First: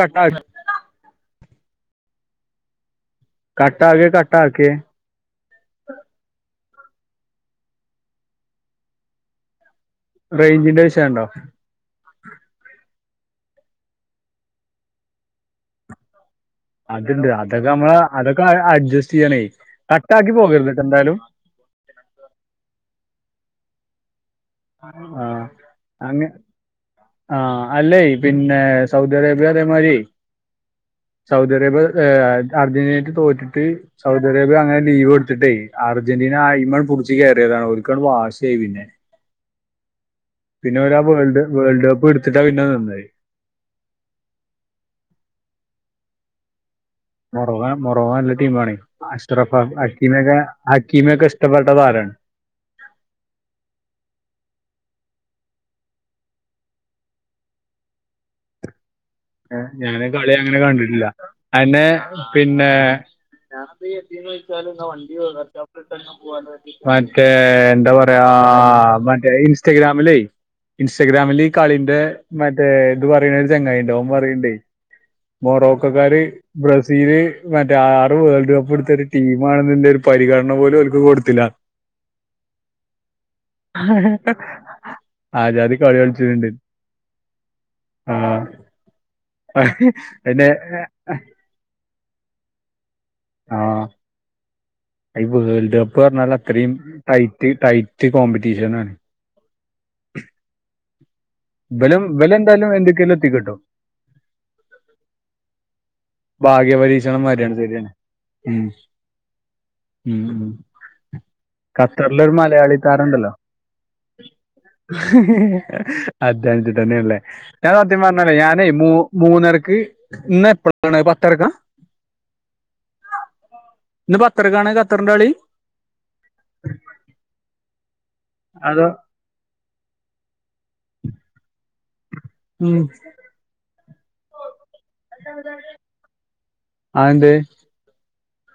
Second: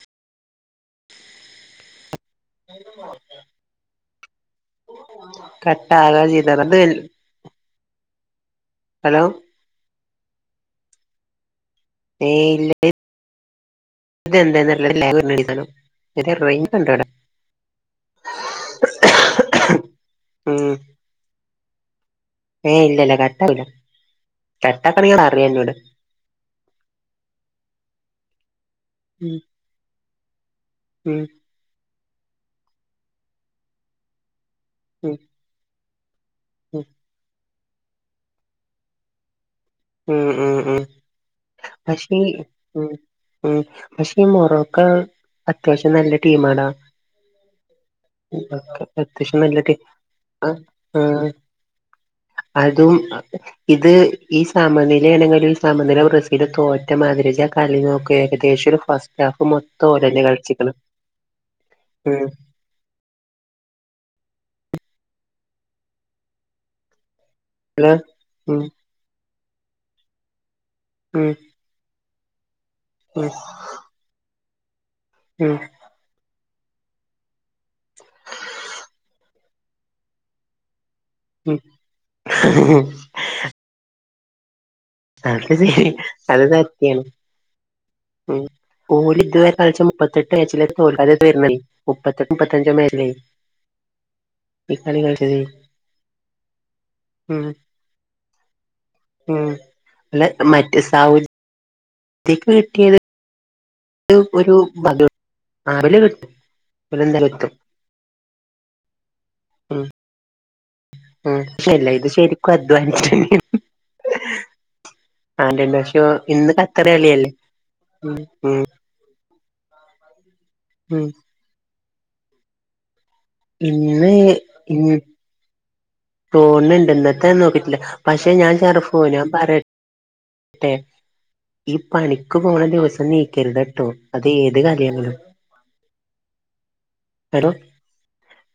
കട്ടാക് ക [unintelligible] കട്ടാകെ കട്ടാക്കെ കട്ടാകാ ചെയ്താ അത് ഹലോ റേഞ്ചിന്റെ വിഷയം ഉണ്ടോ ഏയ് ഇല്ല ഇത് എന്താന്ന് ഉള്ളത് [unintelligible] ഇത് റേഞ്ച് ഉണ്ടോ അവിടെ അത്ണ്ട് അതൊക്കെ നമ്മള് അതൊക്കെ അഡ്ജസ്റ്റ് ചെയ്യണേയ് കട്ട് ആക്കി പോകരുത്ട്ടോ എന്തായാലും ഏയ് ഇല്ലല്ല കട്ടകൂല കട്ടാക്കണങ്കി ആ പറയാ എന്നോട് അങ്ങ ആഹ് അല്ലേയ് പിന്നെ സൗദി ഉം അറേബ്യ അതേമാരിയേയ് ഉം സൗദി അറേബ്യ ഏഹ് അർജന്റീനിറ്റും തോറ്റിട്ട് സൗദി അറേബ്യ അങ്ങനെ ലീവ് ഉം കൊടുത്തിട്ടേയ് അർജന്റീന അയ്മ്മേ ഉം പുടിച്ച് കയറിയതാണ് ഓൽക്ക് അങ്ങട്ട് വാശി ആയി പിന്നെ ഉം ഉം പിന്നെ ഉം ഓരാ വേൾഡ് വേൾഡ് കപ്പ് പക്ഷേ ഈ എടുത്തിട്ടാ പിന്നെ ഉം നിന്നത് ഉം പക്ഷെ ഈ മൊറോക്ക അത്യാവശ്യം നല്ല ടീം ആടാ മൊറോ മൊറോക്ക നല്ല ടീമാണേയ് അത്യാവശ്യം അഷ്റഫ നല്ല ടീ അക്കീമക്കെ ആ ആ ഹക്കീമൊക്കെ ഇഷ്ടപ്പെട്ടത് ആരാണ് അതും ഇത് ഈ സമനിലേണങ്കിലും സമനില ബ്രസീലും തോറ്റ മാതിരി ഇജ്ജ് ആഹ് കളി നോക്കേ ഏകദേശം ഒരു ഫസ് ഏഹ് ഞാൻ ആഹ് കളി അങ്ങനെ കണ്ടിട്ടില്ല അയന്നെ ഉം പിന്നെ പിന്നെ ഞാനത് എന്ന് വെച്ചാല് വണ്ടിർച്ച പോ മറ്റേ എന്താ ഹലോ പറയാ ഉം മറ്റേ ഇൻസ്റ്റഗ്രാമിലേയ് ഉം ഇൻസ്റ്റഗ്രാമിൽ കളിന്റെ മറ്റേ ഇത് ഉം പറയണ ഒരു ചങ്ങായിണ്ട് ഓൻ പറയിണ്ടേ ഉം മൊറോക്കക്കാര് ബ്രസീല് മറ്റേ ആറ് വേൾഡ് കപ്പ് എടുത്ത ഒരു ടീമാണന്നതിന്റെ ഒരു പരിഗണന പോലും ഓൽക്ക് കൊടു ഉം ഹഹ് ഹഹ ഹ്ഹ് അത് ശരിയാ അത് സത്യാണ് ഉം ആഹ് ഓല് ഇതുവരെ കളിച്ച മുപ്പത്തെട്ട് പിന്നെ മാച്ചില തോൽത് വര മുപ്പത്തെട്ട് മുപ്പത്തഞ്ചോ മാച്ചിലേ ആഹ് ഈ കളി കളിച്ചത് അയ്ന് ഈ വേൾഡ് കപ്പ് പറഞ്ഞാൽ അത്രയും ഉം ടൈറ്റ് ടൈറ്റ് കോമ്പറ്റീഷനാണ് ഉം ഇബലത്ത് മറ്റേ സൗദി ഇവലും ഇവല് എന്തായാലും എന്തിക്കേലും എത്തിക്കിട്ടോ ഇവല് ഒരു [unintelligible] ആഹ് ഒരു ഭാഗ്യപരീക്ഷണം മര്യാണ് ശരിയാണ് ഉം ഉം ഉം ഉം പക്ഷെല്ല ഇത് ഖത്തറിലൊരു ശരിക്കും മലയാളി താരം അധ്വാനിച്ചിട്ട് ഉണ്ടല്ലോ തന്നെയാണ് ആന്റണി പക്ഷെ ഇന്ന് ഖത്തർ അധ്വാനിച്ചിട്ടന്നെയല്ലേ കളിയല്ലേ ഞാൻ സത്യം ഉം പറഞ്ഞല്ലേ ഉം ഞാൻ മൂ മൂന്നരക്ക് ഇന്ന് എപ്പഴാണ് ഉം പത്തരക്കാ ഇന്ന് പത്തരക്കാണ് ഖത്തറിന്റെ കളി ഫോണ് ഇണ്ട് ഇന്നത്തേന്ന് നോക്കിട്ടില്ല പക്ഷെ ഞാൻ അതോ [unintelligible] ഞാൻ പറ ട്ടെ ഈ പണിക്ക് പോണ ഉം. ദിവസം നീക്കരുത്ട്ടോ അത് ഏത് കാര്യങ്ങിലും അതെന്തേ [unintelligible]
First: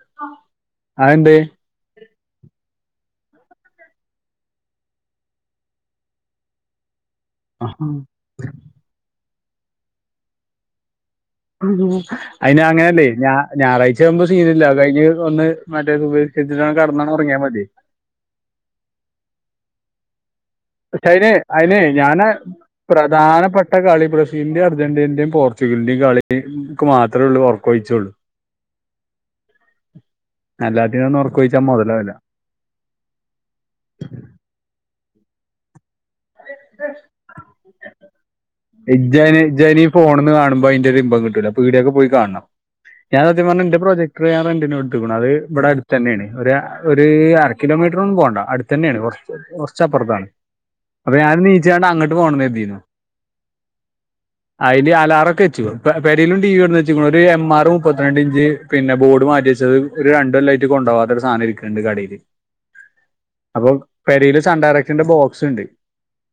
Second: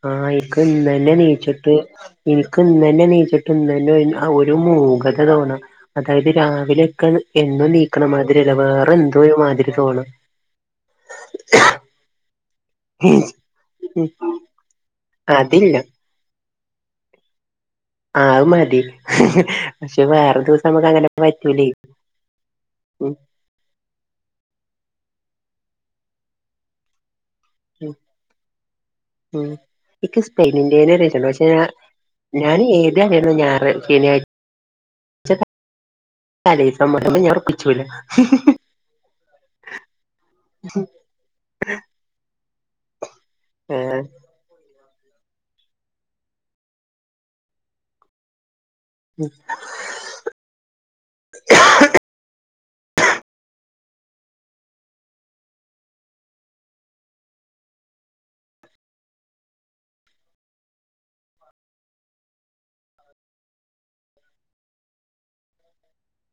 ആഹ് എക്ക് ഇന്നന്നെ അതെന്തേ നീച്ചിട്ട് എനിക്ക് ഇന്ന് തന്നെ നീച്ചിട്ട ഇന്ന് തന്നെ ഒരു മൂഖത തോന്നാ അതായത് രാ രിലക്ക എന്തോ നീക്കണ മാതിരില്ല വേറെ എന്തോ ഒരു മാതിരി തോണ അതിന് അങ്ങനെയല്ലേ ഞ ഞായറാഴ്ച ആകുമ്പോ സീനല്ല കഴിഞ്ഞ് ഒന്ന് അതില്ല മറ്റേ സു [unintelligible] ഉറങ്ങിയ മതി ആഹ് അത് മതി പക്ഷെ വേറെ ദി അതിനെ അതിനെ ഞാന് ഉം പ്രധാനപ്പെട്ട കളി ബ്രസീലിന്റെയും അർജന്റീനന്റെയും പോർച്ചുഗലിന്റെയും കളിക്ക് മാത്രേ ഉള്ള ഉം [unintelligible] ഉം ഇക്ക് സ്പെയിനിന്റെ അല്ലാത്തിനൊന്നും [unintelligible] പക്ഷേ ഉറക്കൊഴിച്ചാൽ മുതലാവില്ല ഞാൻ ഏത [unintelligible] [unintelligible] ഇജ്ജൻ ഇജ്ജനീ ഫോണന്ന് കാണുമ്പോ അയിന്റെ ഒരു ഇമ്പം കിട്ടൂല പീടിയക്ക് പോയി കാണണം ഞാൻ സത്യം പറഞ്ഞ എന്റെ ഏഹ് പ്രൊജക്ട് ഞാൻ റെന്റിന് കൊടുത്തു അത് ഇവിടെ അടുത്ത തന്നെയാണ് ഒരു കിലോമീറ്റർ ഒന്നും പോണ്ട അടു തന്നെയാണ് കുറ ഉം കുറച്ചപ്പുറത്താണ് അപ്പൊ ഞാൻ നീച്ചണ്ട് അങ്ങോട്ട് പോകണ കരുതിയിരുന്നു അതില് അലാറം ഒക്കെ വെച്ചു പെരലും ടി വി എന്ന് വെച്ചു ഒരു എം ആർ മുപ്പത്തിരണ്ട് ഇഞ്ച് പിന്നെ ബോർഡ് മാറ്റി വെച്ചത് ഒരു രണ്ടല്ലം ആയിട്ട് കൊണ്ടുപോവാത്തൊ ഒരു സാധനം ഇരിക്കുന്നുണ്ട് കടയില് അപ്പൊ പരയില് സൺഡറക്റ്റന്റെ ബോക്സ് ഉണ്ട്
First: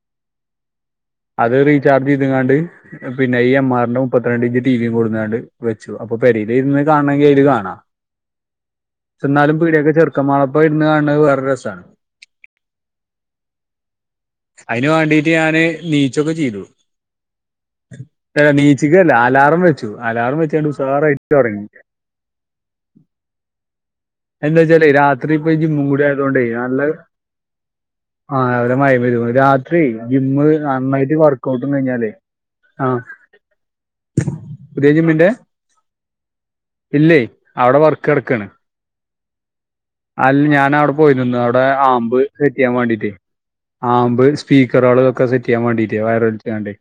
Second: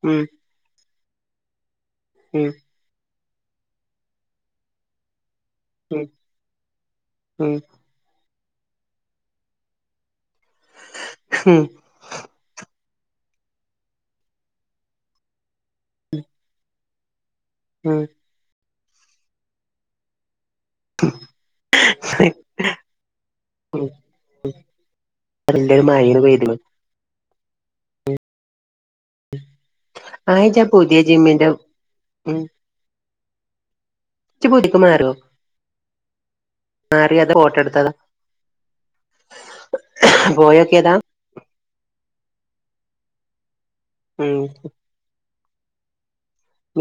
ഉം. അത് റീചാർജ് ഉം ചെയ്ത്ങ്ങാണ്ട്. പിന്നെ ഈ എം ആറിന്റെ മുപ്പത്തിരണ്ട് ഇഞ്ച് ടിവിയും കൊടുന്നാണ്ട്. വെച്ചു ഉം അപ്പൊ പേരയിൽ ഇരുന്ന് കാണമെങ്കിൽ അൽ ഉം കാണാം എന്നാലും പീടിയൊക്കെ ചെ [inaudible] മാളപ്പ ഇരുന്ന് കാണുന്നത് വേറെ ഉം രസമാണ് അതിന് വേണ്ടീട്ട് ഞാന് നീച്ചൊക്കെ ചെയ്തു ഉം. ഏാ നീച്ചിക്കല്ല അലാറം വെച്ചു അലാറം വെച്ചാണ്ട് ഉഷാറായിട്ട് ഉറങ്ങി. ഉം. എന്താച്ചാലെ രാത്രിപ്പോ ജിമ്മും കൂടി ആയത് കൊണ്ടേ പെയ്തത് നല്ല [unintelligible] രാത്രിയേ ജിം ആ ഇജ്ജ് ആ പുതിയ നന്നായിട്ട് ജിമ്മിന്റെ വർക്കഔട്ട്ന്ന് കഴിഞ്ഞാലേ ഉം ആഹ് ഇജ്ജ് പുതിയക്ക് പുതിയ മാറിയോ ജിമ്മിൻ്റെ മാറി ഇല്ലേ അതോ ഫോട്ടോ അവിടെ എടുത്തതാ വർക്ക് നടക്കുവാണ് അല്ല ഞാൻ അവിടെ പോയോക്കിയതാ പോയി നിന്ന് അവിടെ ആമ്പ് സെറ്റ് ചെയ്യാൻ വേണ്ടീട്ടേ ആമ്പ് ഉം സ്പീക്കറുകളൊക്കെ ഇതൊക്കെ സെറ്റ് ചെയ്യാൻ വേണ്ടീട്ട വയറ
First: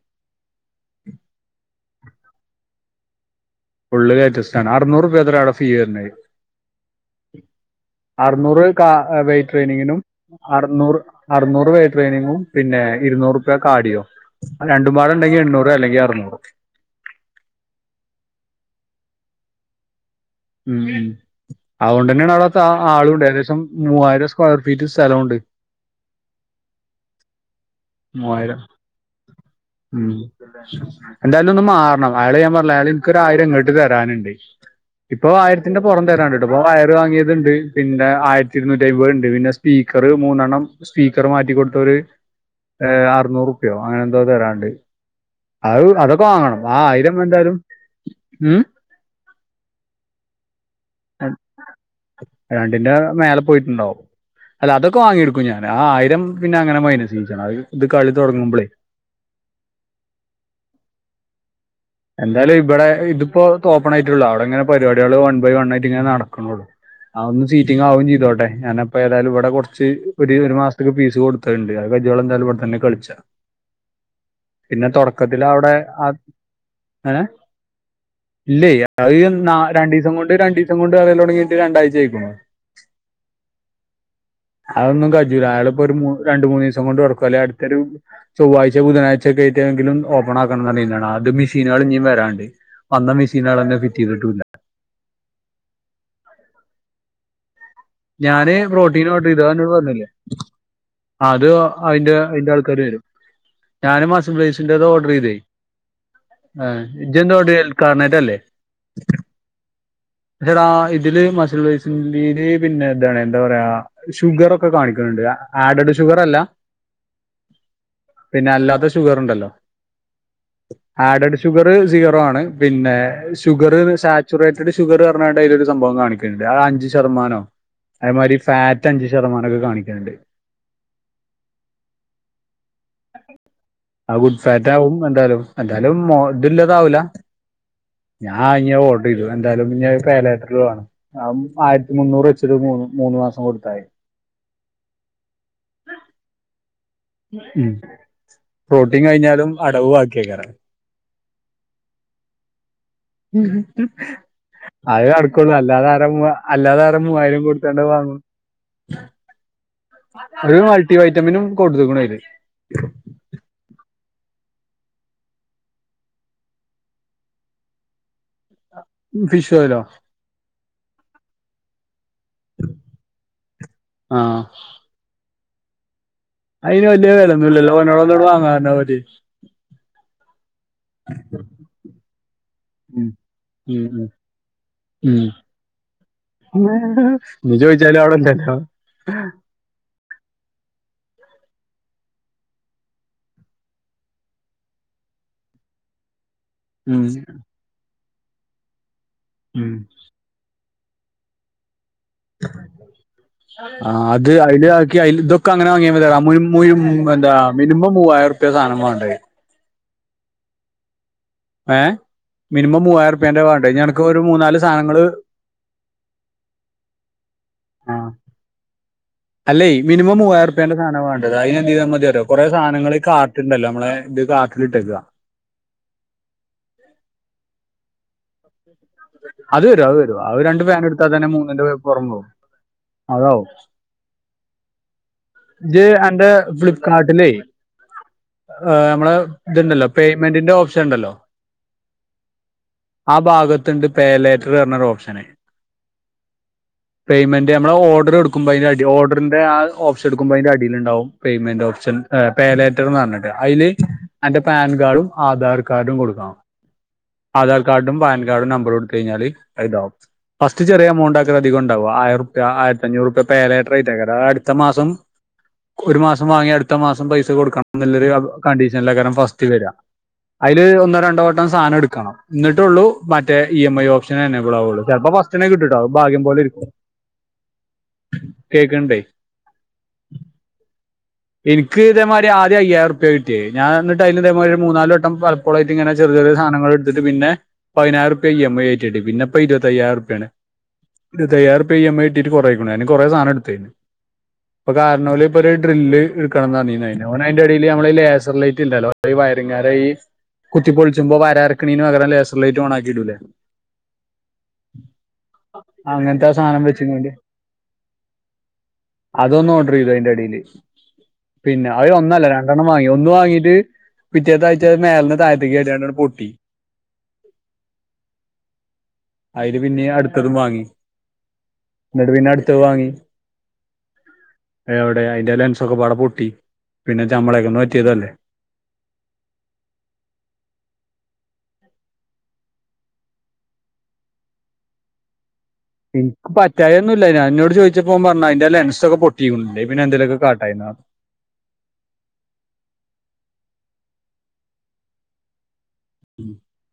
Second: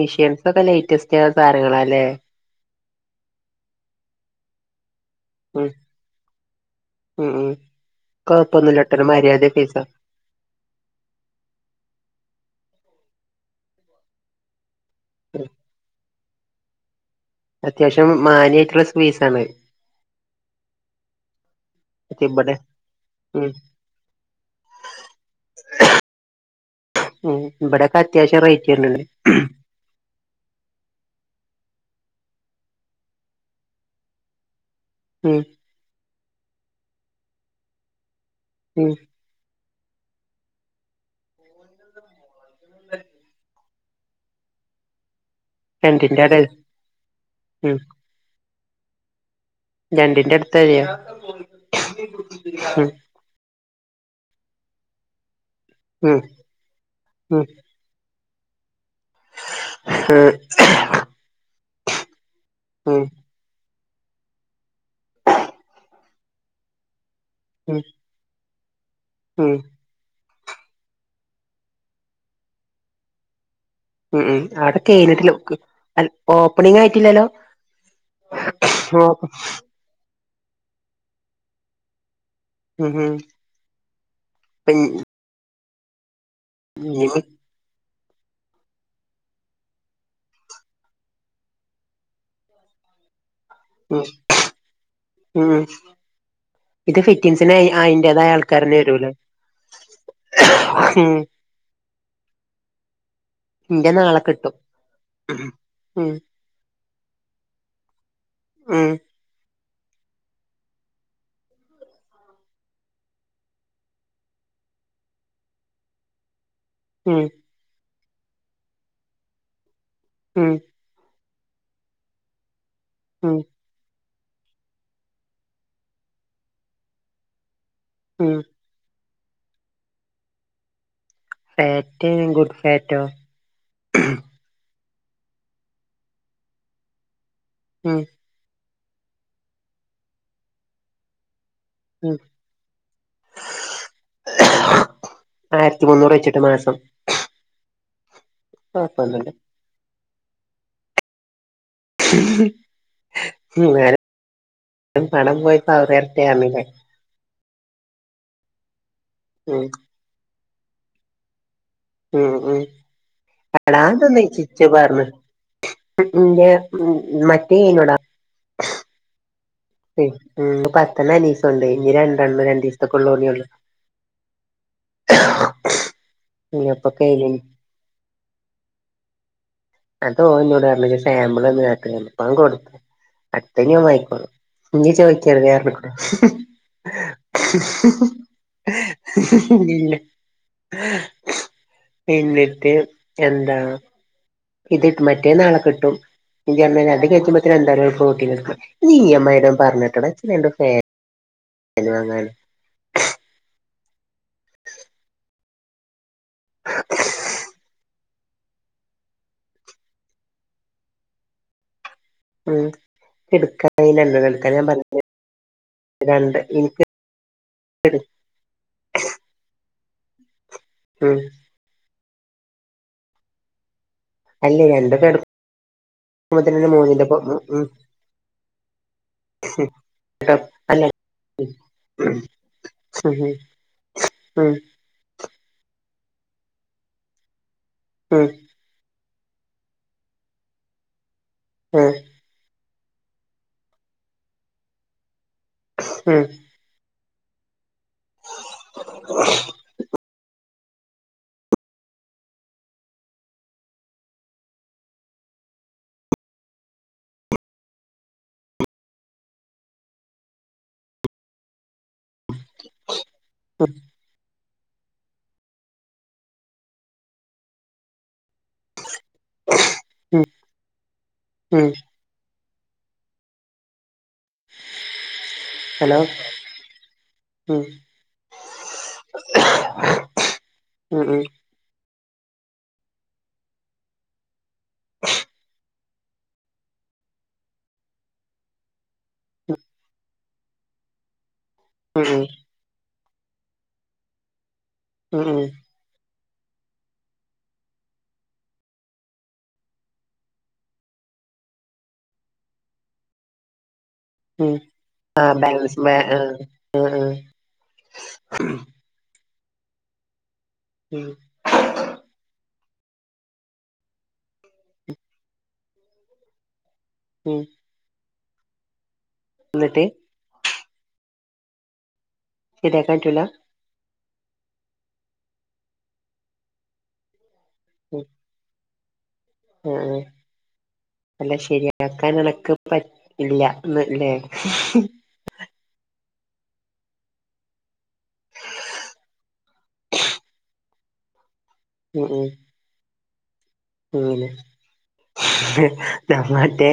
മെഷീൻസ് ഒക്കെ ലേറ്റസ്റ്റ് സാധനങ്ങള അല്ലേ എല്ലാം ലേറ്റസ്റ്റ് ആണ് അറുന്നൂറ് രൂപയാണ് ഒരാളുടെ ഉം ഫീ വരുന്ന ഉം ഉം അറനൂറ് കാ കൊഴപ്പൊന്നുല്ലട്ടോ ഒരു വെ മര്യാദക്ക് പൈസ ട്രെയിനിങ്ങിനും അറുന്നൂറ് അറുന്നൂറ് വേ ട്രെയിനിങ്ങും പിന്നെ ഇരുന്നൂറ് രൂപ കാടിയോ രണ്ടുമ്പാട ഉണ്ടെങ്കി ഉം എണ്ണൂറ് അല്ലെങ്ക അറുന്നൂറ് അത്യാവശ്യം മാനയായിട്ടുള്ള [unintelligible] ആണ് ഉം ഉം അതുകൊണ്ട് തന്നെയാണ് ഇവിടെ അവിടത്തെ ആളുണ്ട് ഉം ഏകദേശം മൂവായിരം സ്ക്വയർ ഫീറ്റ് സ്ഥലുണ്ട്. ഉം ഇവിടെക്കെ അത്യാവശ്യം മൂവായിരം റേറ്റ് വരുന്നുണ്ട്. ഉം. എന്തായാലും ഒന്ന് മാറണം അയാളെ ഞാൻ പറഞ്ഞില്ല അയാള എനിക്കൊരു ആയിരം ഇങ്ങോട്ട് തരാനുണ്ട്. ഇപ്പൊ ഉം ആയിരത്തിന്റെ പുറം തരാണ്ട്ട്ടോ ഇപ്പൊ വയർ വാങ്ങിയത്ണ്ട് പിന്നെ ആയിരത്തിഇരുന്നൂറ്റി ഉം അമ്പത് ഉണ്ട് പിന്നെ സ്പീക്കറ് മൂന്നെണ്ണം സ്പീക്കർ മാറ്റിക്കൊടുത്തരു [inaudible] ഏ അറുന്നൂറു റൂപ്യയോ അങ്ങനെ എന്തോ തരാണ്ട്. അത് രണ്ടിന്റെ അതൊക്കെ അടെ വാങ്ങണം ആഹ് ആയിരം എന്തായാലും ഉം ഉം. രണ്ടിന്റെ അടുത്തായോ. രണ്ടിന്റെ മേലെ പോയിട്ടുണ്ടാവും അല്ല അതൊക്കെ വാങ്ങിടും. ഞാൻ ഉം ആയിരം പിന്ന അങ്ങനെ മയിനസ് യ്യ്ച്ചാണ് ഉം അത് ഇത് കളി തുടങ്ങുമ്പോളേ. [unintelligible] എന്തായാലും ഇവിടെ ഉം ഇത്പ്പോ തോപ്പൺ ആയിട്ടുള്ളൂ ആടെ ഇങ്ങനെ പരിപാടികൾ വൺ ബൈ വൺ ആയിട്ട് ഇങ്ങനെ നടക്കുണോള്ളൂ ആഹ് ഒന്ന് ഉം സീറ്റിംഗ് ആവും ചെയ്തോട്ടെ ഞാനപ്പ ഏതായാലും ഇവിടെ ഉം കോറച്ച് ഒര് ഒരു മാസ്ത്ത്ക്ക് പീസ് കൊടുത്തണ്ട് അത് കജ്ജോളം എന്താലും ഇവിട തന്നെ കളിച്ചാ. ഉം പിന്നെ തോടക്കത്തില് അവിടെ ആഹ്. ഒപ്പണിംഗ് ആയി. എങ്ങനെ ഇല്ലയ് അഹ് ഉം എന്നാ. രണ്ടീസം കൊണ്ട് രണ്ടീസം കൊണ്ട് പറല് ലോടങ്ങീട്ട് രണ്ടാഴ്ചയാക്കുണു. ഉം ആന്നും കജൂല അയാള് ഇപ്പോ ഒരു മൂന്. രണ്ട് മൂന്നിസം കൊണ്ട് ഒടക്കും അല്ലെ അടുത്തൊരു. ചൊവ്വാച്ച ബുധനാഴ്ച്ച ക്കെയിട്ട്ങ്കിലും ഓപ്പണാക്കണം ന്നുപറനീനു ഞാൻ ആദ്യം. മെഷീനാള് ഇഞ്ഞീം വരാണ്ട് വന്ന മിഷനാളന്നെ. മ്മ് മ്മ് ഇത് ഫിറ്റിൻസിനെ അയിന്റേതായ ഞാന് ആൾക്കാരനെ പ്രോട്ടീൻ വരൂലെ. ഓർഡർ ചെയ്തു അത് അന്നോട് അയിന്റെ അയിന്റെ ആൾക്കാര് വരും ഇന്റെ ഞാനും നാളെ കിട്ടും മസംബ്ലസിന്റെത് ഓർഡർ ചെയ്തെ. ഉം ആഹ് ഇജ്ജ് ന്തോടി കാർനെറ്റ് ല്ലെ ഉം ജ്ജ് ടാ ഇതില് മസുലു ഫൈസ് ന്റെല്. പിന്നെ ഇതാണ് എന്താ പറയാ ഷുഗർ ഒക്കെ കാണിക്ക് ണ് ണ്ട് ആഡഡ് ഷുഗർ അല്ല. മ്മ് പിന്ന അല്ലാത്ത ഷുഗർ ഉണ്ടല്ലോ മ്മ് ആഡഡ് ഷുഗർ സീറോ ആണ് പിന്നെ ഉം ഷുഗറ് ശാ സുക്റേറ്റഡ് ഷുഗർ റഞാണ്ട് അയില് ഒരു സംഭവം കാണിക്ക് ൻണ്ട് ആഹ് അഞ്ച് ശതമാനോ ഉം അയ്മാരി ഫാറ്റ് അഞ്ചു ശതമാനൊക്കെ കാണിക്ണ് ണ്ട് ഫാറ്റ് ഗുഡ് ഫാറ്റോ ആ ഗുഡ് ഫാറ്റ് ആകും എന്തായാലും എന്തായാലും മോ ഇത് ല്ലതാവൂല മ്മ് ഞാൻ അയിഞ്ഞി ഓർഡർ ചെയ്തു എന്താലും പേലറ്റർ വേണം ആയിരത്തി ഉം മുന്നൂറ് വെ മൂന്ന് മാസം കൊടുത്തായി ആയിരത്തി മുന്നൂറ് വച്ചിട്ട് മാസം ഉം പ്രോട്ടീൻ കൊഴപ്പൊന്നുല്ല കഴിഞ്ഞാലും അടവ് വാക്കിയാക്കാരം എന്നാലും അത് പണം നടക്കുള്ളൂ പോയി അല്ലാതെ പവറ് ആരാ വരട്ടെ പറഞ്ഞില്ലേ അല്ലാതെ ആരാ മൂവായിരം കൊടുത്താണ്ട് അത് വാങ്ങുണു [unintelligible] ഒരു മൾട്ടി വൈറ്റമിനും കൊടുത്ത് ക്കുണയില് അടാ തോന്ന് ഇച്ച് ഇച്ച് പറഞ് എന്റെ മറ്റേ നോടാ ഫിഷ് പോലോ പത്തണ്ണം അനീസ് കൊണ്ടോയി ഇനി രണ്ടണ്ണം രണ്ടീസത്തകൊള്ളൂ ഇനി ള്ളു ആഹ് [unintelligible] അയിന് അപ്പൊ വല്യയ കഴിഞ്ഞ് വെലയോന്നും ഇല്ലല്ലോ ഓനോട്‌ ഒന്ന് ഇങ്ങണ്ട് വാങ്ങാൻ പറഞ്ഞാ മതിയേ അതോൻ ഇന്നോട് പറഞ് ഇജ്ജ് ഒര് സാമ്പിൾ ഒന്ന് കാട്ട് പ്പോ ഞാൻ കൊടുത്ത് ഉം അടുത്തേ ഓൻ ഉം വാങ്ങിക്കോളും ഇഞ്ഞി ഉം ചോയിക്കരുതേ റഞ്ഞുകുണു ഉം ഇനി ചോദിച്ചാലും അവിടെ ഇല്ലല്ലോ [unintelligible] ഇല്ല എന്നിട്ട് എന്താ ഇത്ട്ടും മറ്റേ നാളെ കിട്ടും ഇജ്ജ് തന്നെ ഉം രണ്ട് കജ്ജ് ബത്തിന് എന്തായാലും പ്രോടീൻ എടുക്കണം ഇഞ്ഞി ഇ മ യി ഉം പറഞ്ഞിട്ടട ച്ച് രണ്ട് ഫാന് വാങ്ങാന് ആഹ് അത് അയിൽ ആക്കിയാ അയില് ഇതൊക്കെ അങ്ങനെ വാങ്ങിയ മതി ടാ മുഴു മുഴു എന്താ മിനിമം മൂവായിരം രൂപ്യ സധനം വേണ്ടെ ഏ ഉം മിനിമം മൂവായിരം ഉറുപ്യന്റെ എടുക്കാ വേണ്ടേ ഞനക്ക് ഒരു കൈയിലുള്ളത് എടുക്കാ മൂന്നാല് ഞാൻ പറഞ്ഞ സാധനങ്ങള് രണ്ട് എനിക്ക് എട് അല്ലെ മിനിമം മൂവായിരം രൂപ്യാൻ്റെ സാധനം ഉം വേണ്ടത് അതിന് എന്ത് ചെയതാ മതി കുറെ സാധനങ്ങളുടെ കാർട്ടുണ്ടല്ലോ നമ്മളെ ഇത് കാർട്ടിലിട്ടേക്കുക ഇപ്പോ തന്നെ മൂന്നിലിപ്പ ഉം ഉം അത് വരും അത് വരും അത് രണ്ട് ഫാൻ അല്ല എടുത്താൽ തന്നെ മൂന്നിന്റെ അപ്പുറം പോകും ഉം അതാവും ഉം ഇത് ആന്റെ ഫ്ലിപ്കാർട്ടിലേ ഉം അ് നമ്മളെ ഇതുണ്ടല്ലോ പേയ്മെന്റിന്റെ ഓപ്ഷൻ ഉണ്ടല്ലോ ഉം ആ ഭാഗത്തുണ്ട് പേലേറ്റർ പറഞ്ഞൊരു ഓപ്ഷന് ഉം പേയ്മെന്റ് നമ്മള് ഓർഡർടുകുമ്പോ അതിന്റെടി ഓർഡറിന്റെ ആ ഓപ്ഷൻ എടുക്കുമ്പോ അതിന്റെ അടിൽലുണ്ടാവും പേയ്മെന്റ് ഓപ്ഷൻ പേലേറ്റർ എന്ന് പറഞ്ഞിട്ട് അതില് ആന്റെ പാൻ കാർഡും ആധാർ കാർഡും കൊടുക്കാം ആധാർ കാർഡും പാൻ കാർഡും നമ്പർ കൊടുത്ത് കഴിഞ്ഞാല് അത് ഇതാവും ഫസ്റ്റ് ചെറിയ എമൗണ്ട് ആക്ക ണ്ടാവും ആയിരൂപ്യാ അയിരത്തി അഞ്ഞൂറ് രൂപ്യ ഉം പേലെറ്ററ് [unintelligible] ത്ത മാസം ഒരു മാസം വാങ്ങിയ അടുത്ത മാസം പൈസ കൊടുക്കണ നല്ലൊരു കൺ കണ്ടീഷൻല്ലേകാരം ഫസ് വരിക അയ്ല് ഒന്നോ രണ്ടോ വട്ടം ഉം സാനട്ക്കണം ഇന്നിട്ടൊള്ളൂ മറ്റേ E M I option enable ആവൊള്ളു ചെൽപ്പോ ഫസ്റ്റെന്നെ കിട്ടുട്ടോ അത് ഹലോ ഭാഗ്യം പോലിര്ക്കും ഉം കേക്കിണ്ടേ ഉം ഉം ഇനിക്ക് ഇതേമാരി ആദ്യം അയ്യായ്റുപ്പ്യേ കിട്ട്യെ ഞാൻ ഇന്നിട്ട് അയില് ഇതേമാരി ഒര് മൂന്നാലട്ടം പലപ്പോളയ് ഇങ്ങനെ ചെറിയ ചെറിയ സാധങ്ങൾ ഇട്ടിട്ട് പിന്നെ പൈനായ്റുപ്പ്യ ഈ എം ഐറ്റിട്ട് പിന്നെപ്പൊ ഇര്വത്തയ്യായ്റുപ്പ്യയാണ് ഇരുപത്തയ്യാറു ഇ എം ഉം ഐ ഉം ഇട്ടിട്ട് കൊറേക്ക്ണു ഞാന് കൊറേ സാനട്ത്ത് ഇപ്പൊ കാർണോല് ഉം ഉം ഇപ്പൊരു ഡ്രില്ല് എട്ക്കണംന്നർന്നീന് അയ്ന് ഓന് അയ്ന്റെടീല് നമ്മളേ ഈ ലേസർ ലൈറ്റ് ഇണ്ടല്ലോ ഈ വയറിങ്ങാരെ ഈ കുത്തി പെൾച്ചുമ്പൊ വരാര്ക്കിണീന് പകരം ലെസർ ലേറ്റ് ഓണാക്കിടൂലേ ഉം ആഹ് ബാലൻസിമ്മെ അങ്ങനത്തെ ആ ഉം സാധനം ഉം വെച്ചുകൊണ്ട് ഉം അതൊന്നൊഡ്രേയ്തു അയ്ന്റെടീല് ഉം പിന്നെ അ ഒന്നല്ല രണ്ടെണ്ണം വാങ്ങി ഒന്ന് വാങ്ങീത് പിറ്റേത്തായ്ച്ച അ മേലെന്ന് തായ്ത്തിക്കാട്യാണ്ടണ് പൊട്ടി ഉം അതില് എന്നിട്ട് പിന്നെ അടുത്തതും വാങ്ങി എന്നിട്ട് പിന്നെ അട് ത്തത് വാങ്ങി ശരിയാക്കാൻ പറ്റൂല എവ്ടെ അയ്ന്റെ ലെൻസൊക്കപ്പാടെ പൊട്ടി പിന്നെ ചമ്മളൊക്കെന്ന് പറ്റ്യേതല്ലേ ഉം ഉം അല്ല ശരിയാക്കാൻ ഉള്ളക്കെ പറ്റില്ലല്ലേ ഉം പറ്റായൊന്നുല്ല ഞാ ഇന്നോട് ചോയ്ച്ചപ്പോൻ പർഞ്ഞ് അയ്ന്റെ ലെൻസൊക്കെ പൊട്ടീണു ഇല്ലെങ്കി പിന്നെ എന്തേലൊക്കെ കാട്ടായ്ന്നർഞ് ഉം ഉം അങ്ങനെ ഉം മറ്റേ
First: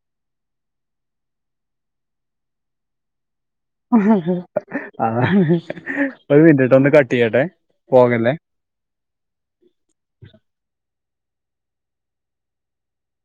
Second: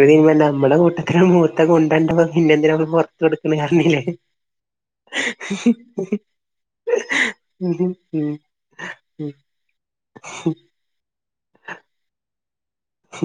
എടി ഒരു നമ്മുടെ കൂട്ടത്തിരു മുത്ത കൊണ്ടൻ്റെ പിന്നെ എന്തിനമ്മള് പുറത്ത് കൊടുക്കണ കാരണില്ലേ അതാണ് ഒരു മിനിറ്റ് ട്ടോ ഒന്ന് കട്ട് ചെയ്യട്ടെ ഉം പോകല്ലേ ഉം ഉം ഉം